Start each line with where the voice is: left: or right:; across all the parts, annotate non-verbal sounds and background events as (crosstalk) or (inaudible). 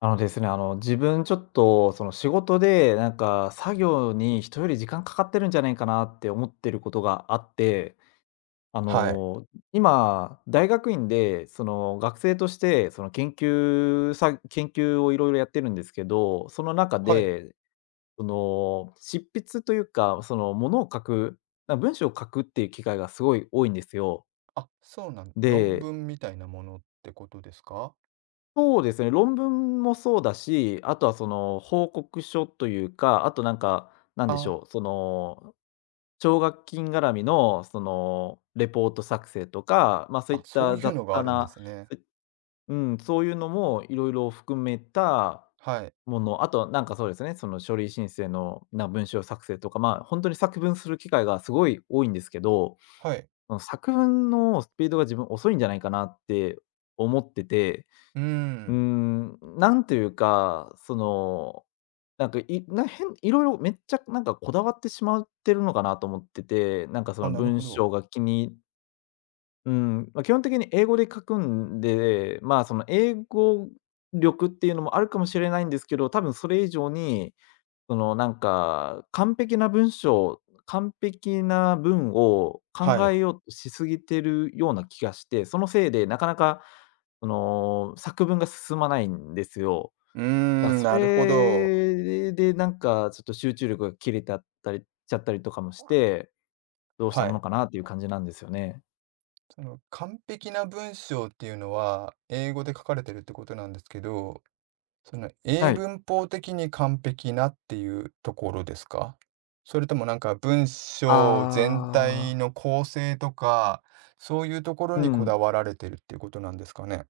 left: あのですね、あの、自分ちょっと、その、仕事で、作業に人より時間かかってるんじゃないかなって思ってることがあって、あ
right: はい。
left: の、今、大学院で、学生として、研究をいろいろやってるんですけど、その中
right: はい。
left: で、執筆というか、ものを書く、文章を書くっていう機会がすごい多いんですよ。
right: あ、そうなん、論
left: で
right: 文みたいなものってことですか？
left: そうですね、論文もそうだし、あとはその報告書というか、あとなんか、なんでし
right: あ
left: ょう、その奨学金絡みのそのレポート作成とか、まあ、そうい
right: あ、
left: っ
right: そう
left: た
right: いう
left: 雑
right: のがあ
left: 多
right: るんで
left: な、
right: すね。
left: うん、そういうのもいろいろ含めた
right: はい。
left: もの、あと、書類申請の文章作成とか、まあ、本当に作文する機会がすごい多いんですけど、
right: はい。
left: その作文のスピードが自分遅いんじゃないかなって思ってて、
right: うーん。
left: なんというか、いな変いろいろめっちゃなんかこだわってしまってるのかなと思ってて、なんかそ
right: あ、
left: の
right: なる
left: 文
right: ほど。
left: 章が気に、うん、まあ、基本的に英語で書くんで、まあ、その英語力っていうのもあるかもしれないんですけど、多分それ以上にそのなんか、完璧な文章完璧な文を
right: は
left: 考
right: い。
left: えようとしすぎてるような気がして、そのせいでなかなか、その、作文が進まないんですよ。
right: うー
left: だから
right: ん、
left: そ
right: なるほど。
left: れでなんかちょっと集中力が切れてあったりしちゃったりとかもして、どうした
right: は
left: もの
right: い。
left: かなっていう感じなんですよね。
right: その完璧な文章っていうのは、英語で書かれてるってことなんですけど、その英
left: はい。
right: 文法的に完璧なっていうところですか？それともなんか文章全体
left: ああ。
right: の構成とか、そういうところ
left: う
right: にこだ
left: ん。
right: わられてるっていうことなんですかね？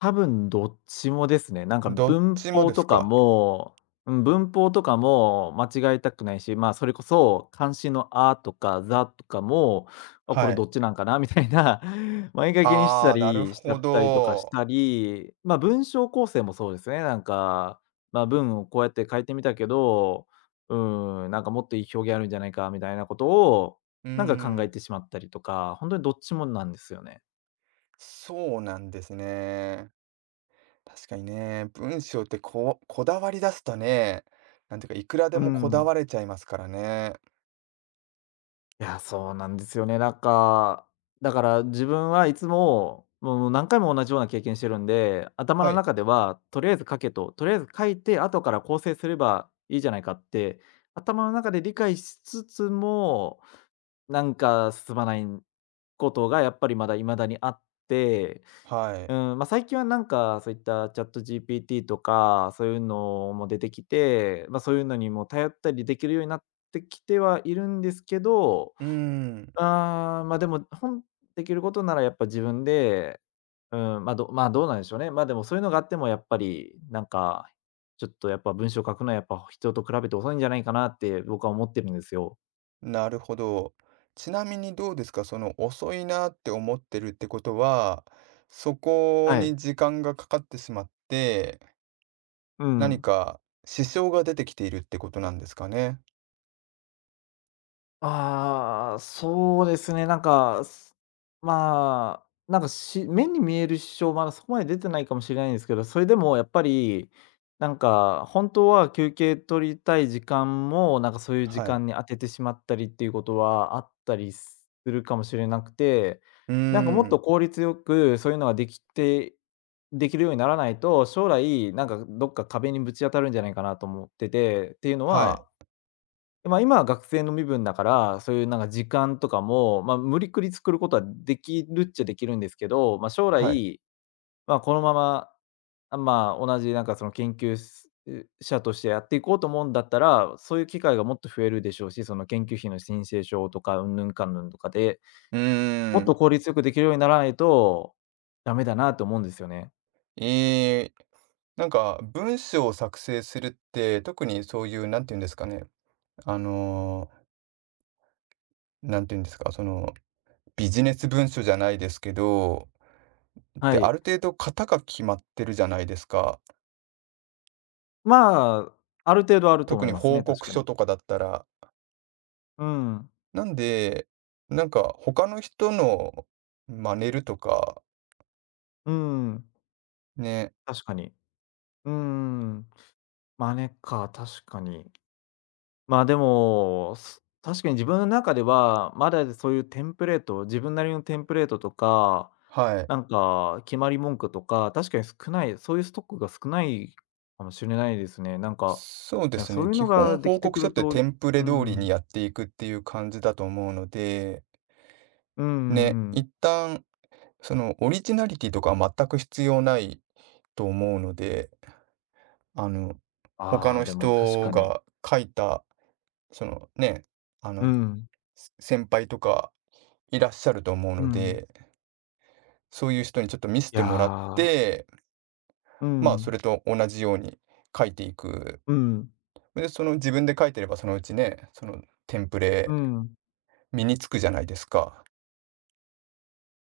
left: 多分どっちもですね。なんか
right: どっ
left: 文
right: ちも
left: 法
right: です
left: とか
right: か？
left: もうん、文法とかも間違えたくないし、まあ、それこそ漢詩の「あ」とか「ざ」とかも、あ、こ
right: は
left: れ
right: い。
left: どっちなんかなみたいな、(laughs) 前掛けにした
right: ああ、なる
left: りしちゃ
right: ほ
left: ったりとかし
right: ど。
left: たり、ま、文章構成もそうですね。ま、文をこうやって書いてみたけど、うなんかもっといい表現あるんじゃないかみたいなことを、
right: うー
left: なんか考え
right: ん、
left: てしまったりとか、本当にどっちもなんですよね。
right: そうなんですね。確かにね、文章ってここだわり出すとね、なんていうか、いくらで
left: う
right: もこだ
left: ん。
right: われちゃいますからね。
left: いや、そうなんですよね。だから自分はいつも、もう何回も同じような経験してるんで、頭
right: は
left: の
right: い、
left: 中ではとりあえず書けと、とりあえず書いて後から構成すればいいじゃないかって、頭の中で理解しつつも、なんか進まないことがやっぱりまだ未だにあって、
right: はい。
left: うん、まあ、最近はなんかそういったチャット g p t とか、そういうのも出てきて、まあ、そういうのにも頼ったりできるようになってきてはいるんですけど、
right: うーん。
left: でも、できることならやっぱ自分で、うん、どうなんでしょうね。ま、あでもそういうのがあってもやっぱり、なんか、ちょっとやっぱ文章書くのはやっぱ人と比べて遅いんじゃないかなって僕は思ってるんですよ。
right: なるほど。ちなみにどうですか、その遅いなって思ってるってことは、そこ
left: はい。
right: に時間がかかってしまって、
left: う
right: 何
left: ん。
right: か支障が出てきているってことなんですかね。
left: ああ、そうですね、まあ、なんか、目に見える支障、まだそこまで出てないかもしれないんですけど、それでもやっぱり、なんか、本当は休憩取りたい時間も、なんか、そういう時
right: はい。
left: 間に当ててしまったりっていうことはあったりするかもしれなくて、
right: うー
left: なんかもっ
right: ん。
left: と効率よくそういうのができるようにならないと、将来、なんか、どっか壁にぶち当たるんじゃないかなと思ってて、っていうの
right: はい。
left: は、でまあ、今は学生の身分だから、そういうなんか時間とかも、まあ、無理くり作ることはできるっちゃできるんですけど、まあ、将
right: はい。
left: 来、まあ、このまま、あ、まあ、同じなんかその研究者としてやっていこうと思うんだったら、そういう機会がもっと増えるでしょうし、その研究費の申請書とかうんぬんかんぬんとかで、
right: う
left: もっ
right: ー
left: と
right: ん。
left: 効率よくできるようにならないとダメだなと思うんですよね。
right: えー、なんか文章を作成するって、特にそういう、なんていうんですかね。あのなんていうんですか、その、ビジネス文書じゃないですけど、
left: は
right: で、ある
left: い。
right: 程度型が決まってるじゃないですか。
left: まあ、ある程度あると思
right: 特
left: い
right: に
left: ます
right: 報
left: ね、確
right: 告
left: か
right: 書
left: に。
right: とかだったら、
left: うん。
right: なんで、なんか他の人の真似るとか、
left: うん、
right: ね、
left: 確かに。うーん。マネか、確かに。まあ、でも、確かに自分の中では、まだそういうテンプレート、自分なりのテンプレートとか、
right: はい。
left: なんか決まり文句とか、確かに少ない、そういうストックが少ないかもしれないですね。なんか、
right: そうで
left: いや、
right: す
left: そ
right: ね、
left: ういう
right: 基
left: の
right: 本
left: がで
right: 報
left: きて
right: 告
left: く
right: 書っ
left: る
right: て
left: と、
right: テンプレ
left: う
right: 通り
left: ん、
right: にやっていくっていう感じだと思うので、
left: うんう
right: ね、
left: んうん。
right: 一旦そのオリジナリティとかは全く必要ないと思うので、あの、他
left: ああ、
right: の
left: でも確
right: 人
left: かに。
right: が書いた、そのね、あ
left: う
right: の、
left: ん、
right: せ先輩とかいらっしゃると思う
left: う
right: の
left: ん。
right: で、そういう人にちょっと見せ
left: い
right: て
left: や
right: もらっ
left: ー、
right: て、
left: う
right: まあ、そ
left: ん、
right: れと同じように書いていく。
left: うん、
right: で、その自分で書いてればそのうちね、そのテンプ
left: う
right: レ
left: ん。
right: 身につくじゃないですか。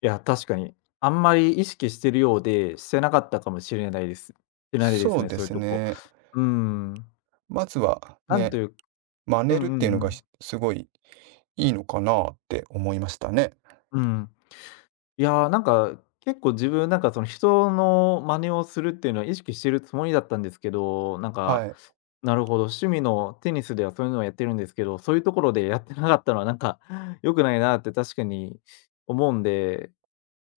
left: いや、確かに。あんまり意識してるようで、してなかったかもしれないです。してないで
right: そ
left: す
right: う
left: ね、
right: で
left: そういう
right: す
left: とこ。
right: ね。
left: うーん。
right: まずは
left: なん
right: ね、
left: という、
right: 真
left: う
right: 似る
left: ん
right: っ
left: うん
right: ていうの
left: う
right: がひ
left: ん。
right: すごいいいのかなって思いましたね。
left: うん。いや、なんか、結構自分なんかその人の真似をするっていうのは意識してるつもりだったんですけど、なん
right: は
left: か、
right: い。
left: なるほど、趣味のテニスではそういうのをやってるんですけど、そういうところでやってなかったのはなんか (laughs) 良くないなって確かに思うんで、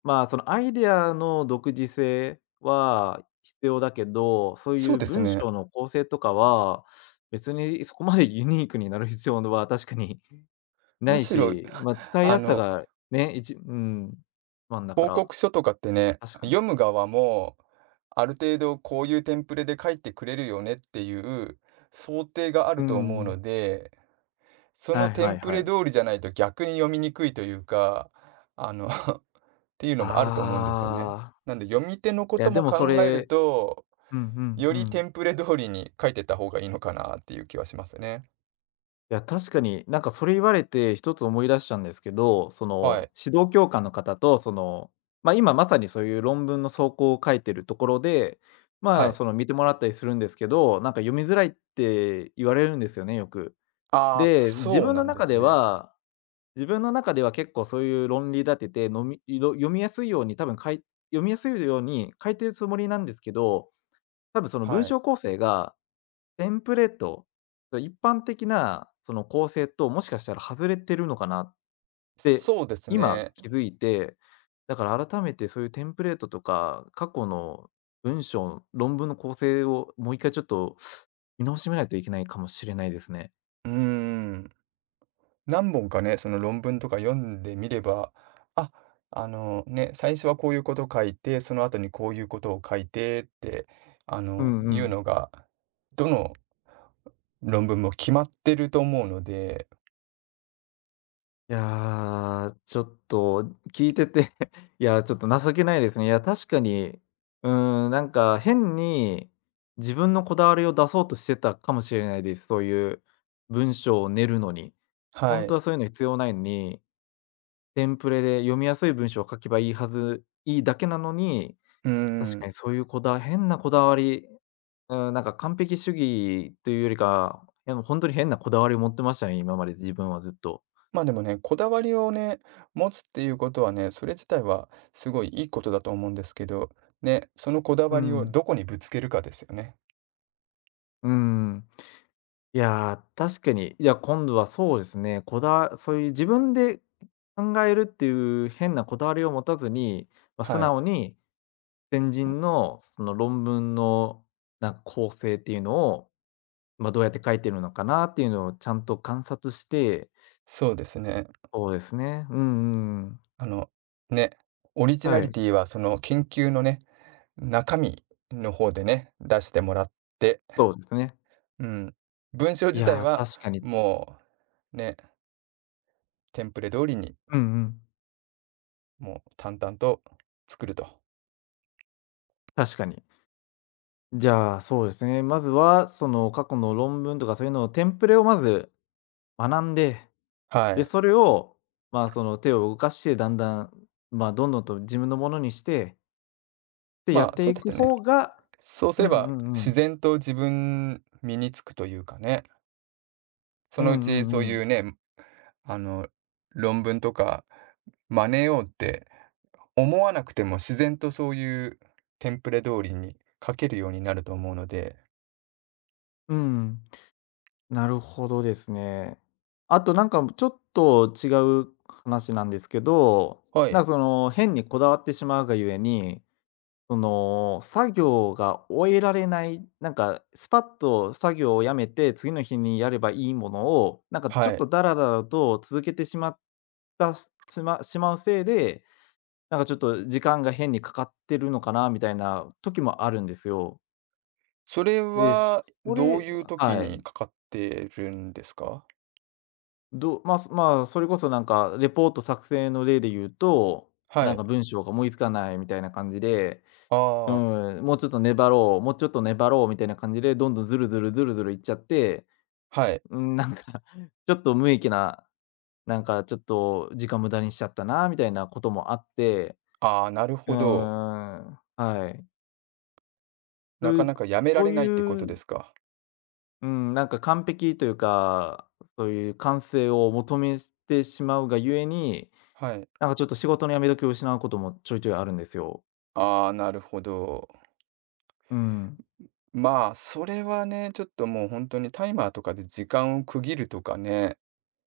left: まあ、そのアイデアの独自性は必要だけど、そう
right: そ
left: い
right: う
left: う
right: です
left: 文
right: ね。
left: 章の構成とかは、別にそこまでユニークになる必要は確かに (laughs) な
right: む
left: い
right: しろ、
left: し、
right: (laughs)
left: まあ、伝え
right: あ
left: やすさ
right: の
left: が、ね、うん、1だか
right: 報
left: ら、
right: 告書とかってね、
left: 確かに。
right: 読む側も、ある程度こういうテンプレで書いてくれるよねっていう想定があ
left: う
right: ると思う
left: ん。
right: ので、そ
left: は
right: の
left: い
right: テ
left: はい
right: ンプ
left: は
right: レ
left: い。
right: 通りじゃないと逆に読みにくいというか、あの (laughs) っていうのもあると思うんですよね。
left: ああ。
right: なんで読み手のこ
left: いや、
right: と
left: で
right: も
left: もそ
right: 考える
left: れ、
right: と、
left: うんうん
right: よ
left: う
right: り
left: ん。
right: テンプレ通りに書いてった方がいいのかなっていう気はしますね。
left: いや、確かに、なんかそれ言われて一つ思い出したんですけど、そ
right: は
left: の、
right: い。
left: 指導教官の方と、その、まあ、今まさにそういう論文の草稿を書いてるところで、
right: は
left: まあ、
right: い。
left: その、見てもらったりするんですけど、なんか読みづらいって言われるんですよね、よく。
right: ああ、
left: で、
right: そうなんですね。
left: 自分の中では結構そういう論理立てて、のみろ読みやすいように多分かい読みやすいように書いてるつもりなんですけど、多分その文
right: はい。
left: 章構成がテンプレート、一般的なその構成と、もしかしたら外れてるのかなって、
right: そうです
left: 今
right: ね。
left: 気づいて、だから改めてそういうテンプレートとか、過去の文章、論文の構成をもう一回ちょっと見直してみないといけないかもしれないですね。
right: うーん。何本かね、その論文とか読んでみれば、あ、あのね、最初はこういうことを書いて、その後にこういうことを書いてって、あ
left: う
right: の、
left: んう
right: いう
left: ん。
right: のが、どの論文も決まってると思うので、
left: いやー、ちょっと聞いてて (laughs)、いやー、ちょっと情けないですね。いや、確かに、うーん、なんか変に自分のこだわりを出そうとしてたかもしれないです。そういう文章を練るのに。
right: は
left: 本
right: い。
left: 当はそういうの必要ないのに、テンプレで読みやすい文章を書けばいいはずいいだけなのに、
right: う
left: 確か
right: ん。
left: にそういうこだ変なこだわり、うん、なんか完璧主義というよりか、本もう本当に変なこだわりを持ってましたね、今まで自分はずっと。
right: まあでもね、こだわりをね、持つっていうことはね、それ自体はすごいいいことだと思うんですけど、ね、そのこだ
left: う
right: わりを
left: ん、
right: どこにぶつけるかですよね。
left: うん。いやー、確かに。いや、今度はそうですね、こだわそういう自分で考えるっていう変なこだわりを持たずに、まあ、素
right: はい。
left: 直に先人のその論文の、なんか構成っていうのを、まあ、どうやって書いてるのかなっていうのをちゃんと観察して、
right: そうですね。
left: そうですね。うんうんうん。
right: あの、ね、オリジナ
left: は
right: リ
left: い、
right: ティはその研究のね、中身の方でね、出してもらって、
left: そうですね。
right: うん。文章
left: い
right: 自体
left: やー、
right: は
left: 確かに。
right: もうね、テンプレ通りに、
left: うんうん。
right: もう淡々と作ると。
left: 確かに。じゃあ、そうですね、まずはその過去の論文とかそういうのを、テンプレをまず学んで、
right: は
left: で、
right: い。
left: それを、まあ、その手を動かして、だんだん、まあ、どんどんと自分のものにして、で、や
right: ま
left: っ
right: あ、そ
left: て
right: う
left: い
right: で
left: く
right: すね。
left: 方が、
right: そうす
left: うん
right: れ
left: う
right: ば
left: んう
right: 自
left: ん。
right: 然と自分身につくというかね、そ
left: うん
right: のうち
left: うんう
right: そう
left: ん。
right: いうね、あの、論文とか真似ようって思わなくても自然とそういうテンプレ通りに書けるようになると思うので、
left: うん。なるほどですね。あとなんかちょっと違う話なんですけど、
right: は
left: な
right: い、
left: んかその変にこだわってしまうがゆえに、その作業が終えられない、なんかスパッと作業をやめて、次の日にやればいいものを、なんかち
right: は
left: ょっ
right: い。
left: とダラダラと続けてしまったすつましまうせいで、なんかちょっと時間が変にかかってるのかなみたいな時もあるんですよ。
right: それ
left: で、
right: は、
left: そ
right: どう
left: れ
right: いう時
left: はい。
right: にかかってるんですか？
left: まあ、まあ、それこそなんかレポート作成の例で言うと、
right: は
left: なん
right: い。
left: か文章が思いつかないみたいな感じで、
right: あ
left: う
right: あ、
left: ん、もうちょっと粘ろう、もうちょっと粘ろうみたいな感じで、どんどんずるずるずるずるいっちゃって、
right: はい。
left: うん、なんか (laughs) ちょっと無益な、なんかちょっと時間無駄にしちゃったなみたいなこともあって、
right: ああ、なる
left: う
right: ほ
left: ん、
right: ど。
left: はい。そ
right: な
left: うい
right: か
left: う
right: なかやめら
left: そ
right: れ
left: う
right: ないってこ
left: い
right: とで
left: う、
right: すか？
left: うん、なんか完璧というか、そういう完成を求めてしまうがゆえに、
right: はい。
left: なんかちょっと仕事の辞め時を失うこともちょいちょいあるんですよ。
right: ああ、なるほど。
left: うん、
right: まあ、それはね、ちょっともう本当にタイマーとかで時間を区切るとかね、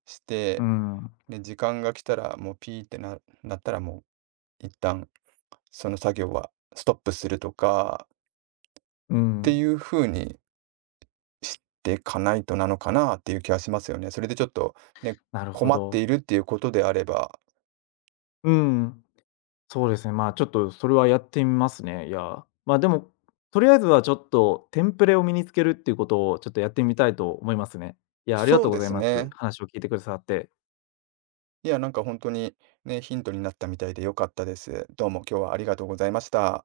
right: し
left: う
right: て、
left: ん、
right: で、時間が来たらもうピーってなったらもう一旦その作業はストップするとか
left: う
right: って
left: ん、
right: いう風に知ってかないとなのかなっていう気はしますよね。それでちょっとね、
left: なるほ
right: 困って
left: ど。
right: いるっていうことであれば、
left: うん、そうですね、まあ、ちょっとそれはやってみますね。いや、まあ、でも、とりあえずはちょっとテンプレを身につけるっていうことをちょっとやってみたいと思いますね。いや、ありが
right: そ
left: と
right: う
left: うご
right: で
left: ざい
right: す
left: ます。
right: ね。
left: 話を聞いてくださって。
right: いや、なんか本当にね、ヒントになったみたいで良かったです。どうも今日はありがとうございました。